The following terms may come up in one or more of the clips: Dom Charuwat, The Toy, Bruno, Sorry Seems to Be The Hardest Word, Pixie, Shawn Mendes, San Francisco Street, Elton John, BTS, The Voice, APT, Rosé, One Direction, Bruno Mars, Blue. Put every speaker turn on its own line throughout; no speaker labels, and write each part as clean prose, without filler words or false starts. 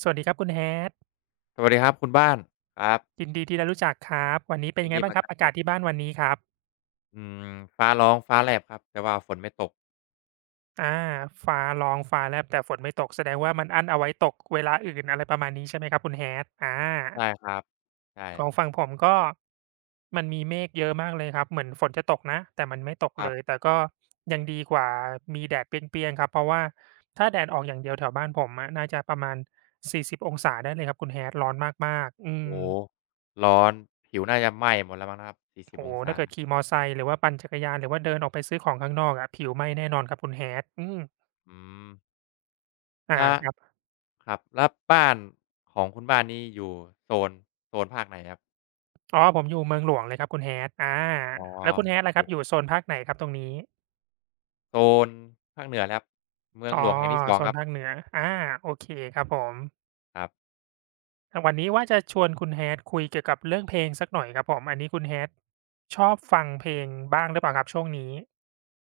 สวัสดีครับคุณ Hat
สวัสดีครับคุณบ้านครับ
ยินดีที่ได้รู้จักครับ วันนี้เป็น
ยิน
ยังไง
ดี
บ้าง
เมา
ค
น
รับ
ก
อา
ครั
กาศ
บ
ที่บ้านวันนี้ครับ
อืมฟ้าร้องฟ้าแลบครับแต่ว่าฝนไม่ตก
อาฟ้าร้องฟ้าแลบแต่ฝนไม่ตกแสดงว่ามันอั้นเอาไว้ตกเวลาอื่นอะไรประมาณนี้ใช่ไหมครับคุณ Hat? อา
ใช่ครับใช
ของ
่
ฝั่งผมก็มันมีเมฆเยอะมากเลยครับ เหมือนฝนจะตกนะแต่มันไม่ตก
ครั
เลย
บ
แต่ก็ยังดีกว่ามีแดดเปรี้ยงๆครับเพราะว่าถ้าแดดออกอย่างเดียวแถวบ้านผมอะน่าจะประมาณ40องศาได้เลยครับคุณ Hat ร้อนมากๆอืม
โอ้โฮร้อนผิวน่าจะไหม้หมดแล้วมั้งนะครับสี่สิบ
โอ้
อง
โฮ
ศา
ถ้าเกิดขี่มอไซค์หรือว่าปั่นจักรยานหรือว่าเดินออกไปซื้อของข้างนอกอะผิวไหม้แน่นอนครับคุณ Hat อืม
อืม
อา
แล้ว
ครับ
ครับแล้วบ้านของคุณบ้านนี่อยู่โซนโซนภาคไหนครับ
อ๋อผมอยู่เมืองหลวงเลยครับคุณ Hat อา
อ๋อ
แล้วคุณ Hat ล่ะ
อ
ครั
ยู่
บอยู่โซนภาคไหนครับตรงนี้
โซนภาคเหนือแล้วครับเมือง
อ๋อ
หลวงแห่งที่สอง
โซ
ค
น
รับ
ภาคเหนืออาโอเคครับผม
ครับ
แต่วันนี้ว่าจะชวนคุณ Hat คุยเกี่ยวกับเรื่องเพลงสักหน่อยครับผมอันนี้คุณ Hat ชอบฟังเพลงบ้างหรือเปล่าครับช่วงนี้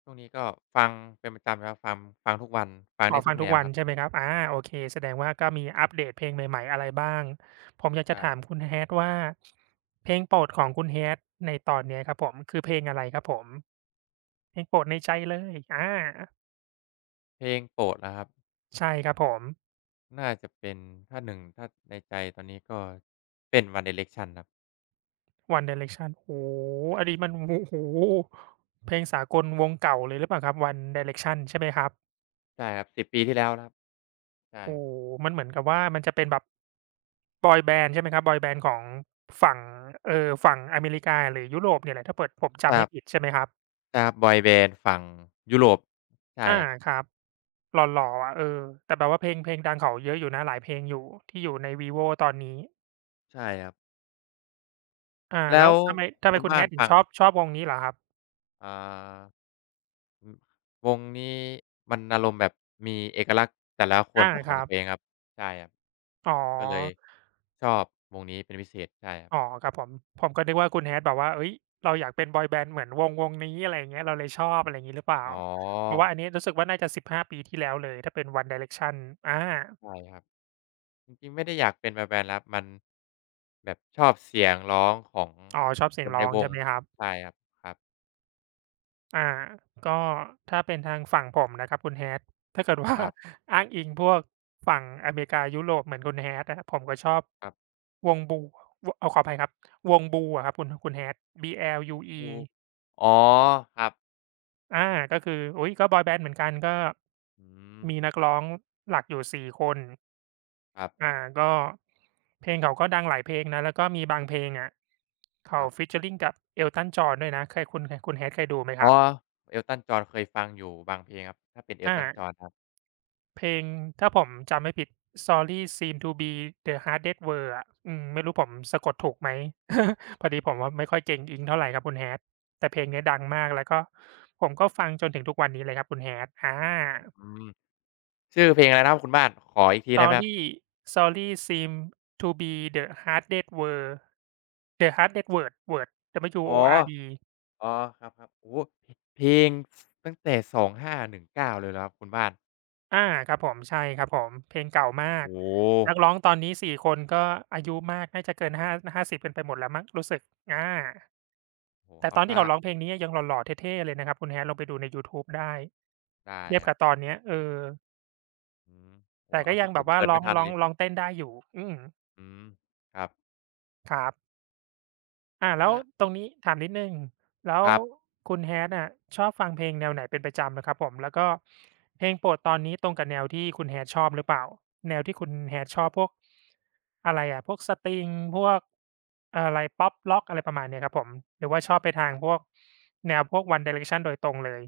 ช่วงนี้ก็ฟังเป็นประจำอยู่แล้วฟังทุกวันฟัง
อ๋อ
ได้
ฟั
ทุก
ง
แน
ทุก
ว
วั
ค
น
รั
ใช่
บ
ไหมครับอาโอเคแสดงว่าก็มีอัปเดตเพลงใหม่ๆอะไรบ้างผมอยากจะถาม
ใช่
คุณ Hat ว่าเพลงโปรดของคุณ Hat ในตอนเนี้ยครับผมคือเพลงอะไรครับผมเพลงโปรดในใจเลยอา
เพลงโปรดเหรอครับ
ใช่ครับผม
น่าจะเป็นถ้าหนึงถ้าในใจตอนนี้ก็เป็น One Direction ครับ
One Direction โอ้โฮอันนี้มันโอ้โฮเพลงสากลวงเก่าเลยหรือเปล่าครับ One Direction ใช่ไหมครับ
ใช่ครับ10ปีที่แล้วครับใช่
โอ้โฮมันเหมือนกับว่ามันจะเป็นแบบบอยแบนด์ใช่ไหมครับบอยแบนด์ของฝั่งฝั่งอเมริกาหรือยุโรปเนี่ยแหละถ้าเปิดผม
ท
จำ
รา
ไม่
บ
ผิดใช่ไหมครับ
บอยแบนด์ฝั่งยุโรปใช่
อา
ครับ
ครับหล่อๆอะเออแต่แบบว่าเพลงดังเขาเยอะอยู่นะหลายเพลงอยู่ที่อยู่ใน Vivo ตอนนี้
ใช่ครับ
อา
แล้
แล้ว
ว
ทำไม
คุณ
คุณ
บ้าน
Hat ถึง
ฟัง
ชอ
แบ
บ
บ
ชอบวงนี้เหรอครับ
อ่าอืมวงนี้มันอารมณ์แบบมีเอกลักษณ์แต่ละคน
อา
เป็นข
ค
อง
รั
ตั
บ
วเองครับใช่ครับ
อ๋อ
ก็เลยชอบวงนี้เป็นพิเศษใช่ครั
อ๋อ
บ
ครับผมผมก็นึกว่าคุณ Hat แบบว่าเฮ้ยเราอยากเป็นบอยแบนด์เหมือนวงนี้อะไรอย่างเงี้ยเราเลยชอบอะไรอย่างี้หรือเปล่า
อ๋อ
เพราะว่าอันนี้รู้สึกว่าน่าจะ15ปีที่แล้วเลยถ้าเป็น One Direction อา
ใช่ครับ จริงๆไม่ได้อยากเป็นแบบแบนด์ครับมันแบบชอบเสียงร้องของ
อ๋อชอบ
ค
เสียง
นใน
ร้อง
ว
ใช่
ง
ไหมครับ
ใช่ครับครับ
อ่าก็ถ้าเป็นทางฝั่งผมนะครับคุณ Hat ถ้าเกิดว่า
ครับ
อ้างอิงพวกฝั่งอเมริกายุโรปเหมือนคุณ Hat อะผมก็ชอบ
ครับ
วง Blue ขออภัยครับวง Blue อะครับคุณ Hat
Kung f
BLUE
องดูอ๋อครับ
อาก็คืออุ๊ยก็บอยแบนด์เหมือนกันก็
อืม
มีนักร้องหลักอยู่4คน
ครับ
อ่าก็เพลงเขาก็ดังหลายเพลงนะแล้วก็มีบางเพลงอะ
ค
เขา
รับ
featuring กับ Elton John ด้วยนะเคยคุณ Hat เคยดูไหมค
อ๋อ
รับ
Elton John เคยฟังอยู่บางเพลงครับถ้าเป็น
อา
Elton John ครับ
เพลงถ้าผมจำไม่ผิด Sorry Seems to Be The Hardest Word อะอืมไม่รู้ผมสะกดถูกไหม พอดีผมว่าไม่ค่อยเก่งอิงเท่าไรครับคุณ Hat แต่เพลง
อื
เนี้ยดัง
ม
มากแล้วก็ผมก็ฟังจนถึงทุกวันนี้เลยครับคุณ Hat อา
อืมชื่อเพลงอะไรนะครับคุณบ้านขออีกทีได้ไหมครับ
Sorry Sorry Seems to Be The Hardest Word The Hardest Word Word W
อ๋
O
อ
R D
อ๋อครับๆโอ้โฮพเพลงตั้งแต่2519เก้าเลยเหรอครับคุณบ้าน
อาครับผมใช่ครับผมเพลงเก่ามาก
โอ้
นักร้องตอนนี้4คนก็อายุมากน่าจะเกิน 50กันไปหมดแล้วมั้งรู้สึกอา
โฮโอ้โฮ
แต่
เอา
ตอน
เสี
ที่เขา
ย
ร้องเพลงนี้ยังหล่อๆเท่ๆเลยนะครับคุณ Hat ลองไปดูในยูทูบได้
ได้
เทียบ
ครั
กั
บ
บตอนเนี้ยเออ
อืมโอ้โฮ
แต่ก็
เอาเสี
ยั
ย
ง
ผ
แบ
ม
บว่า
เกิด
ร้
ไม่
อง
ทัน
ร้อ
เล
ง
ย
ร้องเต้นได้อยู่อืม
อืมครับ
ครับอ่าแล้ว
แล้ว
ตรงนี้ถามนิดหนึ่งแล้ว
ครับ
คุณ Hat อะชอบฟังเพลงแนวไหนเป็นประจำอะครับผมแล้วก็เพลงโปรดตอนนี้ตรงกับแนวที่คุณ Hat ชอบหรือเปล่าแนวที่คุณ Hat ชอบพวกอะไรอะพวกสตริงพวกอะไรป๊อปร็อกอะไรประมาณเนี้ยครับผมหรือว่าชอบไปทางพ
อ
วกแนวพวก One Direction โดยตรงเลย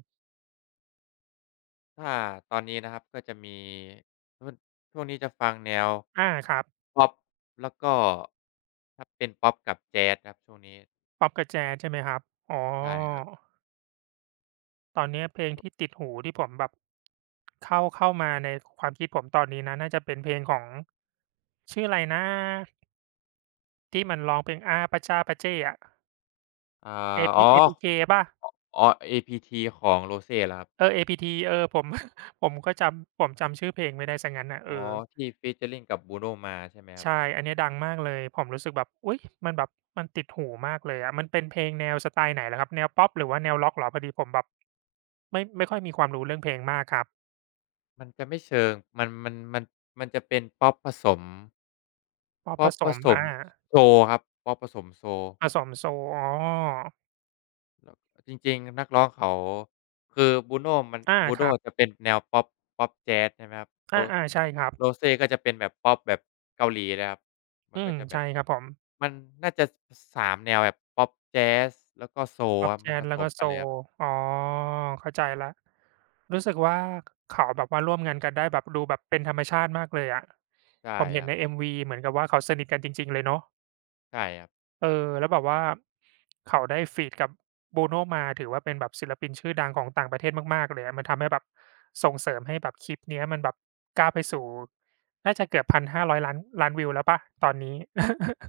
ถ้าตอนนี้นะครับก็จะมีช่วงช่วงนี้จะฟังแนว
อาครับ
พ็อปแล้วก็ถ้าเป็นพ็อปกับแจ๊สครับช่วงนี้
ป๊อปกับแจสใช่ไหมครับอ๋อ
ใช่ครับ
ตอนเนี้ยเพลงที่ติดหูที่ผมแบบเข้ามาในความคิดผมตอนนี้นะน่าจะเป็นเพลงของชื่ออะไรนะที่มันร้องเพลงอาปะจ้าปะเจ้อะ
อ่าอ๋อ
AP APK เปล่า
อ๋อ APT ของ Rosé เหรอครับ
เออ APT เออผม ผมจำชื่อเพลงไม่ได้เสียงั้นน่ะเอ
อ๋อ
อ
ที่ featuring กับ Bruno Mars ใช่ไหมครับ
ใช่อันเนี้ยดังมากเลยผมรู้สึกแบบอุ๊ยมันแบบมันติดหูมากเลยอะมันเป็นเพลงแนวสไตล์ไหนเหรอครับแนวพ็อปหรือว่าแนวร็อกเหรอพอดีผมแบบไม่ค่อยมีความรู้เรื่องเพลงมากครับ
มันจะไม่เชิงมันมันจะเป็นพ็อปผสม
พ็อป
พ็
ผ
อป
ส
ผ
ม
สม
อา
โซลครับพ็อปผสมโซล
ผสมโซอ๋อ
แล้วจริงๆนักร้องเขาคือ Bruno มัน
อาค
Bruno
รับ
จะเป็นแนวพ็อปพ็อปแจ๊สใช่ไหมครับ Ro
อาๆใช่ครับ
Rosé ก็จะเป็นแบบพ็อปแบบเกาหลีเลยครับมั
อื
นก็
ม
จะแบ
ใช่
บ
ครับผม
มันน่าจะสามแนวแบบพ็อปแจ๊สแล้วก็โซล
ป๊อ
ค
ป
รับมั
แจ๊
นผ
ส
ส
แล้วก็
ม
โซ
กันเลยครับ
อ๋อเข้าใจแล้วรู้สึกว่าเขาแบบว่าร่วมงานกันได้แบบดูแบบเป็นธรรมชาติมากเลยอะผ
ใช่
ม
ค
เห็น
รับ
ใน MV เหมือนกับว่าเขาสนิทกันจริงๆเลยเนาะ
ใช่ครับ
เออแล้วแบบว่าเขาได้ฟีตกับ Bruno มาถือว่าเป็นแบบศิลปินชื่อดังของต่างประเทศมากๆเลยอะมันทำให้แบบส่งเสริมให้แบบคลิปเนี้ยมันแบบก้าวไปสู่น่าจะเกือบ1 5 0 0 0 0 0้0 0ล้านล้านวิวแล้วเปล่าตอนนี้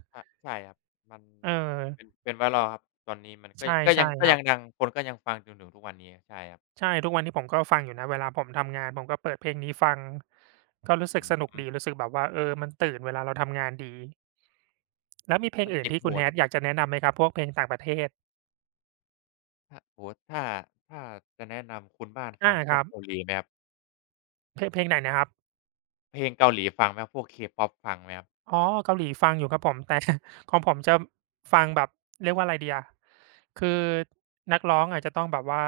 ใช่ใช่ครับมัน
เออ
เป็น viral ครับตอนนี้มันก็
ใช่ใช่ครั
ยัง
บ
ดังคนก็ยังฟังจนถึงทุกวันนี้ใช่ครับ
ใช่ทุกวันนี้ผมก็ฟังอยู่นะเวลาผมทำงานผมก็เปิดเพลงนี้ฟังก็รู้สึกสนุก
อืม
ดีรู้สึกแบบว่าเออมันตื่นเวลาเราทำงานดีแล้วมีเพลง
มัน
อื่น
ติด
ที่
หู
คุณ
ครั
Hat
บ
อยากจะแนะนำไหมครับพวกเพลงต่างประเทศ
ถ้าโอ้โฮถ้าถ้าจะแนะนำคุณบ้านฟั
อา
งพ
ค
วก
รับ
เกาหลีไหมครับ
เพลงไหนนะครับ
เพลงเกาหลีฟังไหมครับพวก K-pop ฟังไหมครับ
อ๋อเกาหลีฟังอยู่ครับผมแต่ ของผมจะฟังแบบเรียกว่าอะไรดีอะคือนักร้องอาจจะต้องแบบว่า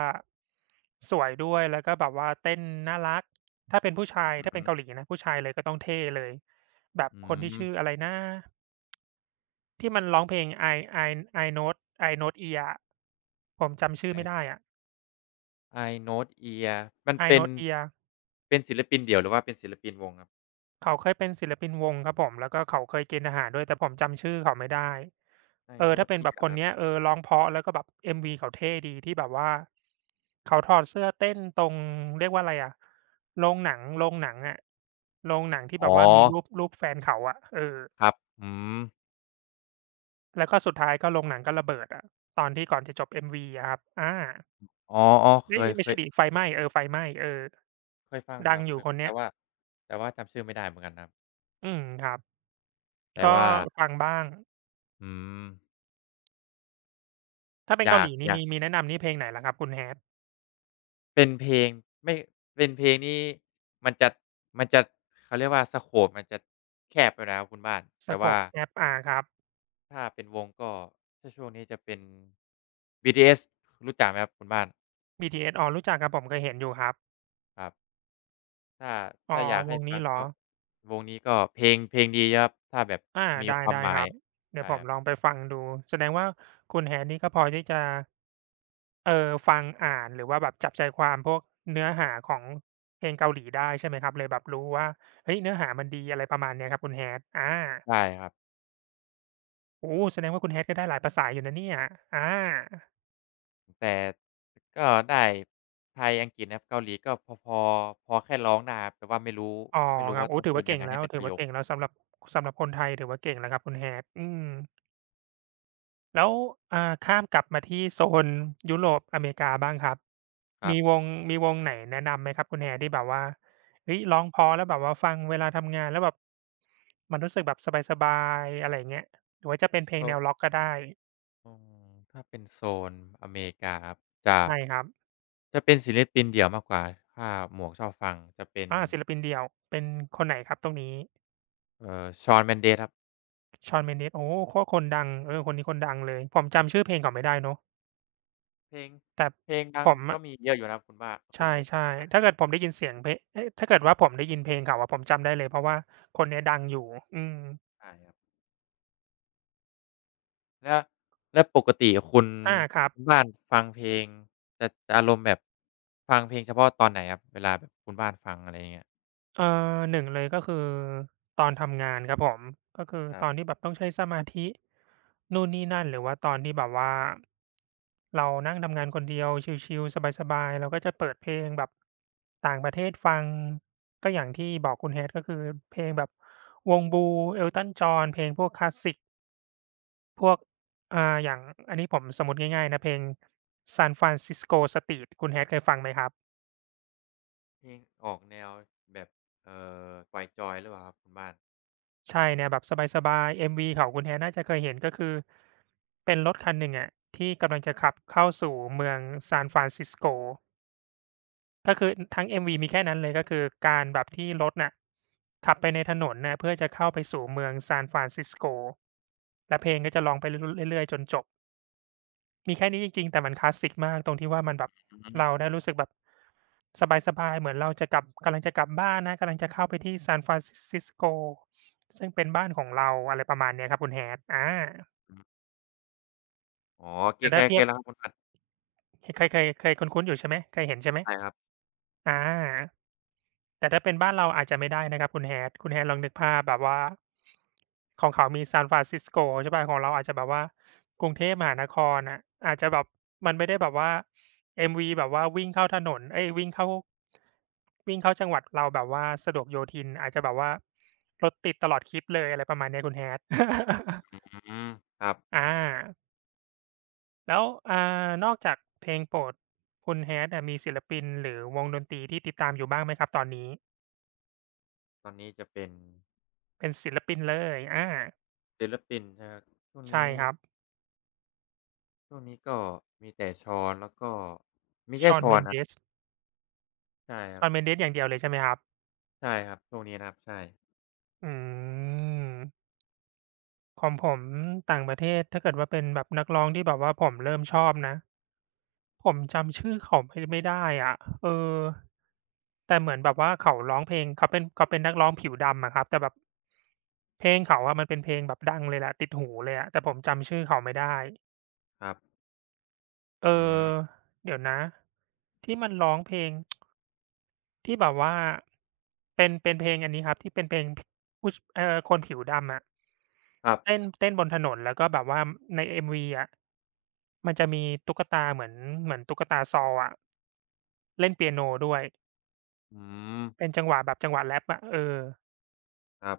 สวยด้วยแล้วก็แบบว่าเต้นน่ารักถ้าเป็นผู้ชาย
อื
ถ้าเป็น
ม
เกาหลีนะผู้ชายเลยก็ต้องเท่เลยแบบ
อื
คนที่
ม
ชื่ออะไรนะที่มันร้องเพลง I I I n o w I n o w ear อผมจำชื่อไม่ได้
ไอ้
อะ
I Note Ear มัน
I
เป็
n
น
o e ear
เป็นศิลปินเดี่ยวหรือว่าเป็นศิลปินวงครับ
เขาเคยเป็นศิลปินวงครับผมแล้วก็เขาเคยเกณฑ์ทหารด้วยแต่ผมจำชื่อเขาไม่ได้
I
เออถ้า
Note
เป็นแบ
Ear
บ
เหร
ค
อค
น
รั
เนี้ย
บ
เออร้องเพราะแล้วก็แบบ MV เขาเท่ดีที่แบบว่าเขาถอดเสื้อเต้นตรงเรียกว่าอะไรอะโรงหนังอะโรงหนังที่แบ
อ๋
บ
อ
ว่ามีรูปแฟนเขาอะเออ
ครับอืม
แล้วก็สุดท้ายก็โรงหนังก็ระเบิดอะตอนที่ก่อนจะจบ MV อะครับอา
อ๋อๆเค
เอ๊ย
ย
ไม่ใช่ดิไฟไหม้เออไฟไหม้เออ
ฟังอยู่
ดั
ค
ง
รับ
อ
เค
ยู่
ย
คนเนี้
แต่
ย
ว่า แต่ว่าจำชื่อไม่ได้เหมือนกันครับ
อืมครับ
แต่
ก็
ว่า
ฟังบ้าง
อืม
ถ้าเป็น
อ
เกา
ยา
ห
ก
ลีนี่มีแนะนำนี่เพลงไหนเหรอครับคุณ Hat?
เป็นเพลง ไม่เป็นเพลงนี่มันจะ มันจะเขาเรียกว่าสโกปมันจะแคบไปแล้วคุณบ้านแต่ว่า
Scopep อาครับ
ถ้าเป็นวงก็ถ้าช่วงนี้จะเป็น BTS รู้จักไหมครับคุณบ้าน
BTS อ๋อรู้จักครับผมเคยเห็นอยู่ครับ
ครับถ้า
อ๋อ
ถ้าอยาก
ว
ให้
ง
ฟั
นี้
ง
เหรอ
ก็วงนี้ก็เพลงเพลงดีครับถ้าแบบ
อา
มี
ได้
ความ
ได้
หมา
ค
ย
รับ เดี๋ย
ใช่
วผ
ค
ม
รับ
ลองไปฟังดูแสดงว่าคุณ Hat นี่ก็พอที่จะฟังอ่านหรือว่าแบบจับใจความพวกเนื้อหาของเพลงเกาหลีได้ใช่ไหมครับเลยแบบรู้ว่าเฮ้ยเนื้อหามันดีอะไรประมาณเนี้ยครับคุณ Hat อา
ใช่ครับ
โอ้โฮแสดงว่าคุณ Hat ก็ได้หลายภาษาอยู่นะเนี่ยอา
แต่ก็ได้ไทยอังกฤษนะครับเกาหลีก็พอพอพอแค่ร้องได้ครับแต่ว่าไม่รู้
อ๋อ
ไม่รู้
ครับ
ว่า
โอ้
ต้อง
ถือ
พูด
ว่า
ยั
เก่
ง
ง
ไง
แล้
ให้
ว
เป็น
ถื
ป
อ
ระโย
ว่า
ค
เก่งแล้วสำหรับสำหรับคนไทยถือว่าเก่งแล้วครับคุณ Hat อืม แล้วอ่าข้ามกลับมาที่โซนยุโรปอเมริกาบ้างครับ
ครั
มีว
บ
งมีวงไหนแนะนำไหมครับคุณ Hat ที่แบบว่าเฮ้ยร้องเพราะแล้วแบบว่าฟังเวลาทำงานแล้วแบบมันรู้สึกแบบสบายๆอะไรอย่างเงี้ยหรือว่าจะเป็นเพลงแนว
โซ
ร็อกก็ได้
อืมถ้าเป็นโซนอเมริกาครับจะ
ใช่ครับ
จะเป็นศิลปินเดี่ยวมากกว่าถ้าหมวกชอบฟังจะเป็น
อาศิลปินเดี่ยวเป็นคนไหนครับตรงนี้
Shawn Mendes ครับ
Shawn Mendes โอ้โฮโคตรคนดังเออคนนี้คนดังเลยผมจำชื่อเพลงเขาไม่ได้เนาะ
เพลง
แต่
เพลงดั
ผ
ง
ม
ก็
อะ
มีเยอะอยู่นะครับคุณบ้าน
ใช
คุณหมวก
่ๆถ้าเกิดผมได้ยินเสียงเพลงเอ๊ะถ้าเกิดว่าผมได้ยินเพลงเขาอะผมจำได้เลยเพราะว่าคนเนี้ยดังอยู่อืม
ใช่ครับแล้วปกติคุณ
อาครับ
คุณบ้านฟังเพลงจะอารมณ์แบบฟังเพลงเฉพาะตอนไหนครับเวลาแบบคุณบ้านฟังอะไรอย่างเงี้ย
เอ่อหนึ่งเลยก็คือตอนทำงานครับผมก็คือ
ครั
ต
บ
อนที่แบบต้องใช้สมาธินู่นนี่นั่นหรือว่าตอนที่แบบว่าเรานั่งทำงานคนเดียวชิลๆสบายๆเราก็จะเปิดเพลงแบบต่างประเทศฟังก็อย่างที่บอกคุณ Hat ก็คือเพลงแบบวง Blue Elton John เพลงพวกคลาสสิก พวกอ่าอย่างอันนี้ผมสมมุติง่ายๆนะเพลง San Francisco Street คุณ Hat เคยฟังไหมครับ
เพลงออกแนวแบบเอ่อปล่อยจอยหรือเปล่าครับคุณบ้าน
ใช่แนวแบบสบายๆ MV ของคุณ Hat น่าจะเคยเห็นก็คือเป็นรถคันหนึ่งอะที่กำลังจะขับเข้าสู่เมือง San Francisco ก็คืออทั้ง MV มีแค่นั้นเลยก็คือการแบบที่รถน่ะขับไปในถนนน่ะเพื่อจะเข้าไปสู่เมือง San Francisco และเพลงก็จะร้องไปเรื่อยๆจนจบ มีแค่นี้จริงๆ แต่มันคลาสสิกมากตรงที่ว่ามันแบบ
อืม
เราได้รู้สึกแบบสบายๆ เหมือนเราจะกลับกำลังจะกลับบ้านนะกำลังจะเข้าไปที่ซานฟรานซิสโกซึ่งเป็นบ้านของเราอะไรประมาณเนี้ยครับคุณ Hat อา
อืออ๋อเก็
แต่
ต
ถ้า
ๆ
เที
เก็
ย
ต
บ
แล้วครับคุณบ้าน
เคยคุ้นๆอยู่ใช่ไหมเคยเห็นใช่ไหม
ใช่ครับ
อา แต่ถ้าเป็นบ้านเราอาจจะไม่ได้นะครับคุณ Hat คุณ Hat ลองนึกภาพแบบว่าของเขามี San Francisco ใช่เปล่าของเราอาจจะแบบว่ากรุงเทพมหานครน่ะอาจจะแบบมันไม่ได้แบบว่า MV แบบว่าวิ่งเข้าถนนเอ๊ยวิ่งเข้าจังหวัดเราแบบว่าสะดวกโยธินอาจจะแบบว่ารถติดตลอดคลิปเลยอะไรประมาณเนี้ยคุณ Hat
อืมครับ
อาแล้วอ่นอกจากเพลงโปรดคุณ Hat อะมีศิลปินหรือวงดนตรีที่ติดตามอยู่บ้างไหมครับตอนนี้
ตอนนี้จะเป็น
เป็นศิลปินเลยอา
ศิลปินใช่ไหมครับช่วง
ใช่
นี้
ครับ
ช่วงนี้ก็มีแต่ชอนแล้วก็มีแค่ช
Shawn
อนครับ
Mendes
ใช่ครับ
Shawn Mendes อย่างเดียวเลยใช่ไหมครับ
ใช่ครับช่วงนี้นะครับใช่
อืมของผมต่างประเทศถ้าเกิดว่าเป็นแบบนักร้องที่แบบว่าผมเริ่มชอบนะผมจำชื่อเขาไม่ได้อะเออแต่เหมือนแบบว่าเขาร้องเพลงเขาเป็นนักร้องผิวดำอะครับแต่แบบเพลงเขาอะมันเป็นเพลงแบบดังเลยแหละติดหูเลยอะแต่ผมจำชื่อเขาไม่ได้
ครับ
เอ
อืม
อเดี๋ยวนะที่มันร้องเพลง ที่แบบว่าเป็นเพลงอันนี้ครับที่เป็นเพลงผู้ชเอ่อคนผิวดำอะ
ครับ
เต้นเต้นบนถนนแล้วก็แบบว่าใน MV อะมันจะมีตุ๊กตาเหมือนเหมือนตุ๊กตาซอลอะเล่นเปียโนด้วย
อืม
เป็นจังหวะแบบจังหวะแร็ปอะเออ
ครับ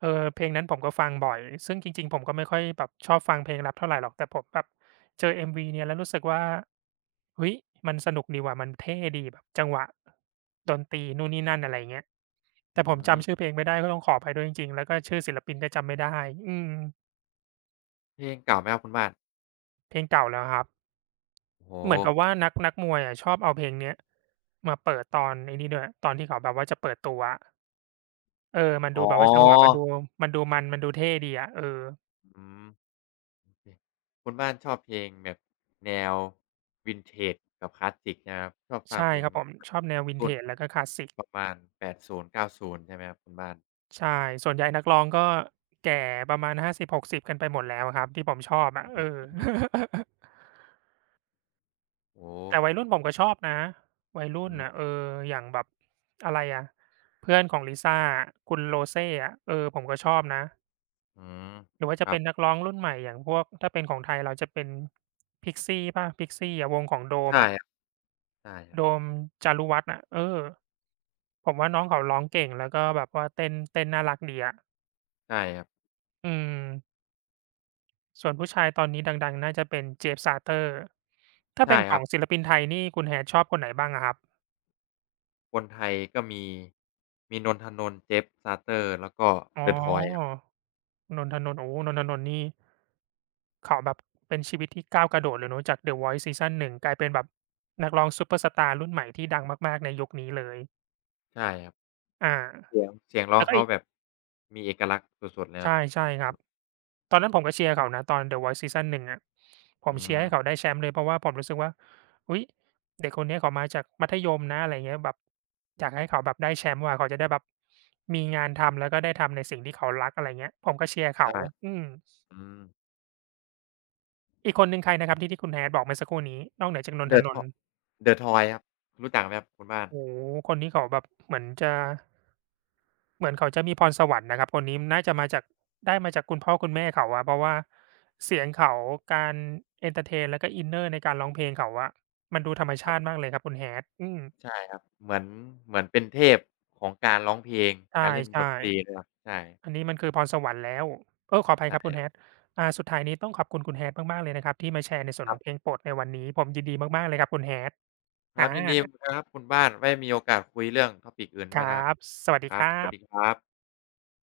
เออเพลงนั้นผมก็ฟังบ่อยซึ่งจริงๆผมก็ไม่ค่อยแบบชอบฟังเพลงแร็ปเท่าไรหรอกแต่ผมแบบเจอ MV เนี่ยแล้วรู้สึกว่าเฮ้ยมันสนุกดีว่ะมันเท่ดีแบบจังหวะดนตรีนู่นนี่นั่นอะไรอย่างเงี้ยแต่
อื
ผม
ม
จำชื่อเพลงไม่ได้ก็ต้องขออภัยด้วยจริงๆแล้วก็ชื่อศิลปินก็จำไม่ได้อืม
เพลงเก่าไหมครับคุณบ้าน
เพลงเก่าแล้วครับ
โอ้โฮ
เหมือนกับว่านักมวยอะชอบเอาเพลงเนี้ยมาเปิดตอนไอ้นี่ด้วยตอนที่เขาแบบว่าจะเปิดตัวอะเออมัน
อ๋
ดู
อ
แบบว่าจังหวะมันดูมันดูเท่ดีอะเออ
อืมโอเคคุณบ้านชอบเพลงแบบแนว Vintage กับคลาสสิกใช่ไหมครับชอบฟัง
ใช่
เพล
ค
ง
รับผมชอบแนว
รุ่น
Vintage แล้วก็คลาสสิก
ประมาณแปดศูนย์เก้าศูนย์ใช่ไหมครับคุณบ้าน
ใช่ส่วนใหญ่นักร้องก็แก่ประมาณ50-60กสิบกันไปหมดแล้วอะครับที่ผมชอบอะ
อื
เออ
ม โอ้โฮ
แต่วัยรุ่นผมก็ชอบนะวัยรุ่
อื
นน่ะเอ
ม
ออย่างแบบอะไรอะเพื่อนของลิซ่าอะคุณโรเซ่อะเออผมก็ชอบนะ
อืม
หรือว่า
ค
จะ
รั
เป็
บ
นนักร้องรุ่นใหม่อย่างพวกถ้าเป็นของไทยเราจะเป็น Pixie เปล่า Pixie อะวงของโดม
ใช่
อะ
ครับใช่ครั
โด
บ
มจารุวัฒน์อะเออผมว่าน้องเขาร้องเก่งแล้วก็แบบว่าเต้นเต้นน่ารักดีอะ
ใช่ครับ
อืม ส่วนผู้ชายตอนนี้ดังๆน่าจะเป็นเจฟซาเตอร์ ถ้า
ใช่
เป็นข
ครั
อ
บ
งศิลปินไทยนี่คุณ Hat ชอบคนไหนบ้างอะครับ
คนไทยก็มีมีนนทนนท์เจฟซาเตอร์ แล้วก็
อ๋อ
The Toy ครับ
นนทนนท์โอ้โฮนนทนนท์นี่เขาแบบเป็นชีวิตที่ก้าวกระโดดเลยเนาะจาก The Voice ซีซัน1กลายเป็นแบบนักร้องซุปเปอร์สตาร์รุ่นใหม่ที่ดังมากๆในยุคนี้เลย
ใช่ครับ
อา
เสียงเสียงร้อ
แล้
ง
วก็
เขา
อีก
แบบมีเอกลักษณ์สุดๆเลยครับ
ใช่ใช่ค
ค
รั
รั
บ
บ
ตอนนั้นผมก็เชียร์เขานะตอน The Voice ซีซั่น1อะผม
อื
เชียร์
ม
ให้เขาได้แชมป์เลยเพราะว่าผมรู้สึกว่าอุ๊ยเด็กคนเนี้ยเขามาจากมัธยมนะอะไรเงี้ยแบบอยากให้เขาแบบได้แชมป์ว่ะเขาจะได้แบบมีงานทำแล้วก็ได้ทำในสิ่งที่เขารักอะไรเงี้ยผมก็เชียร์เขา
ใช่
อืม
อืม
อีกคนหนึ่งใครนะครับที่คุณ Hat บอกเมื่อสักครู่นี้นอกเหนือจากนนท
The
นน
Toy
ท์
The Toy ครับ รู้จักไหมครับคุณบ้าน
โอ้โฮคนนี้เขาแบบเหมือนจะ เหมือนเขาจะมีพรสวรรค์นะครับคนนี้น่าจะมาจากได้มาจากคุณพ่อคุณแม่เขาอะเพราะว่าเสียงเขาการเอนเทอร์เทนแล้วก็อินเนอร์ในการร้องเพลงเขาอะมันดูธรรม
ครั
ชาติ
บ
มากเลยครับคุณ Hat อืม
ใช่ครับเหมือนเหมือนเป็นเทพของการร้องเพลง
ใ
การเล่นดน
ช่
ตรีด้วยครับใช่
ๆอันนี้มันคือพรสวรรค์แล้วเออขออภัย
ใช่
ครับคุณ
ครั
Hat
บ
อ่าสุดท้ายนี้ต้องขอบคุณคุณ Hat มากๆเลยนะครับที่มาแชร์ในส่วน
ค
ข
รั
อ
บ
งเพลงโปรดในวันนี้ผมยินดีมากๆเลยครับคุณ Hat
ค
อ
รับยินดี
า
ครับคุณบ้านไว้มีโอกาสคุยเรื่อง topic อื่น
ค
ด้วย
รั
นะครับ
บสวัสดี
ค
ค
รับ
รั
สวัสดี
บ
ครับ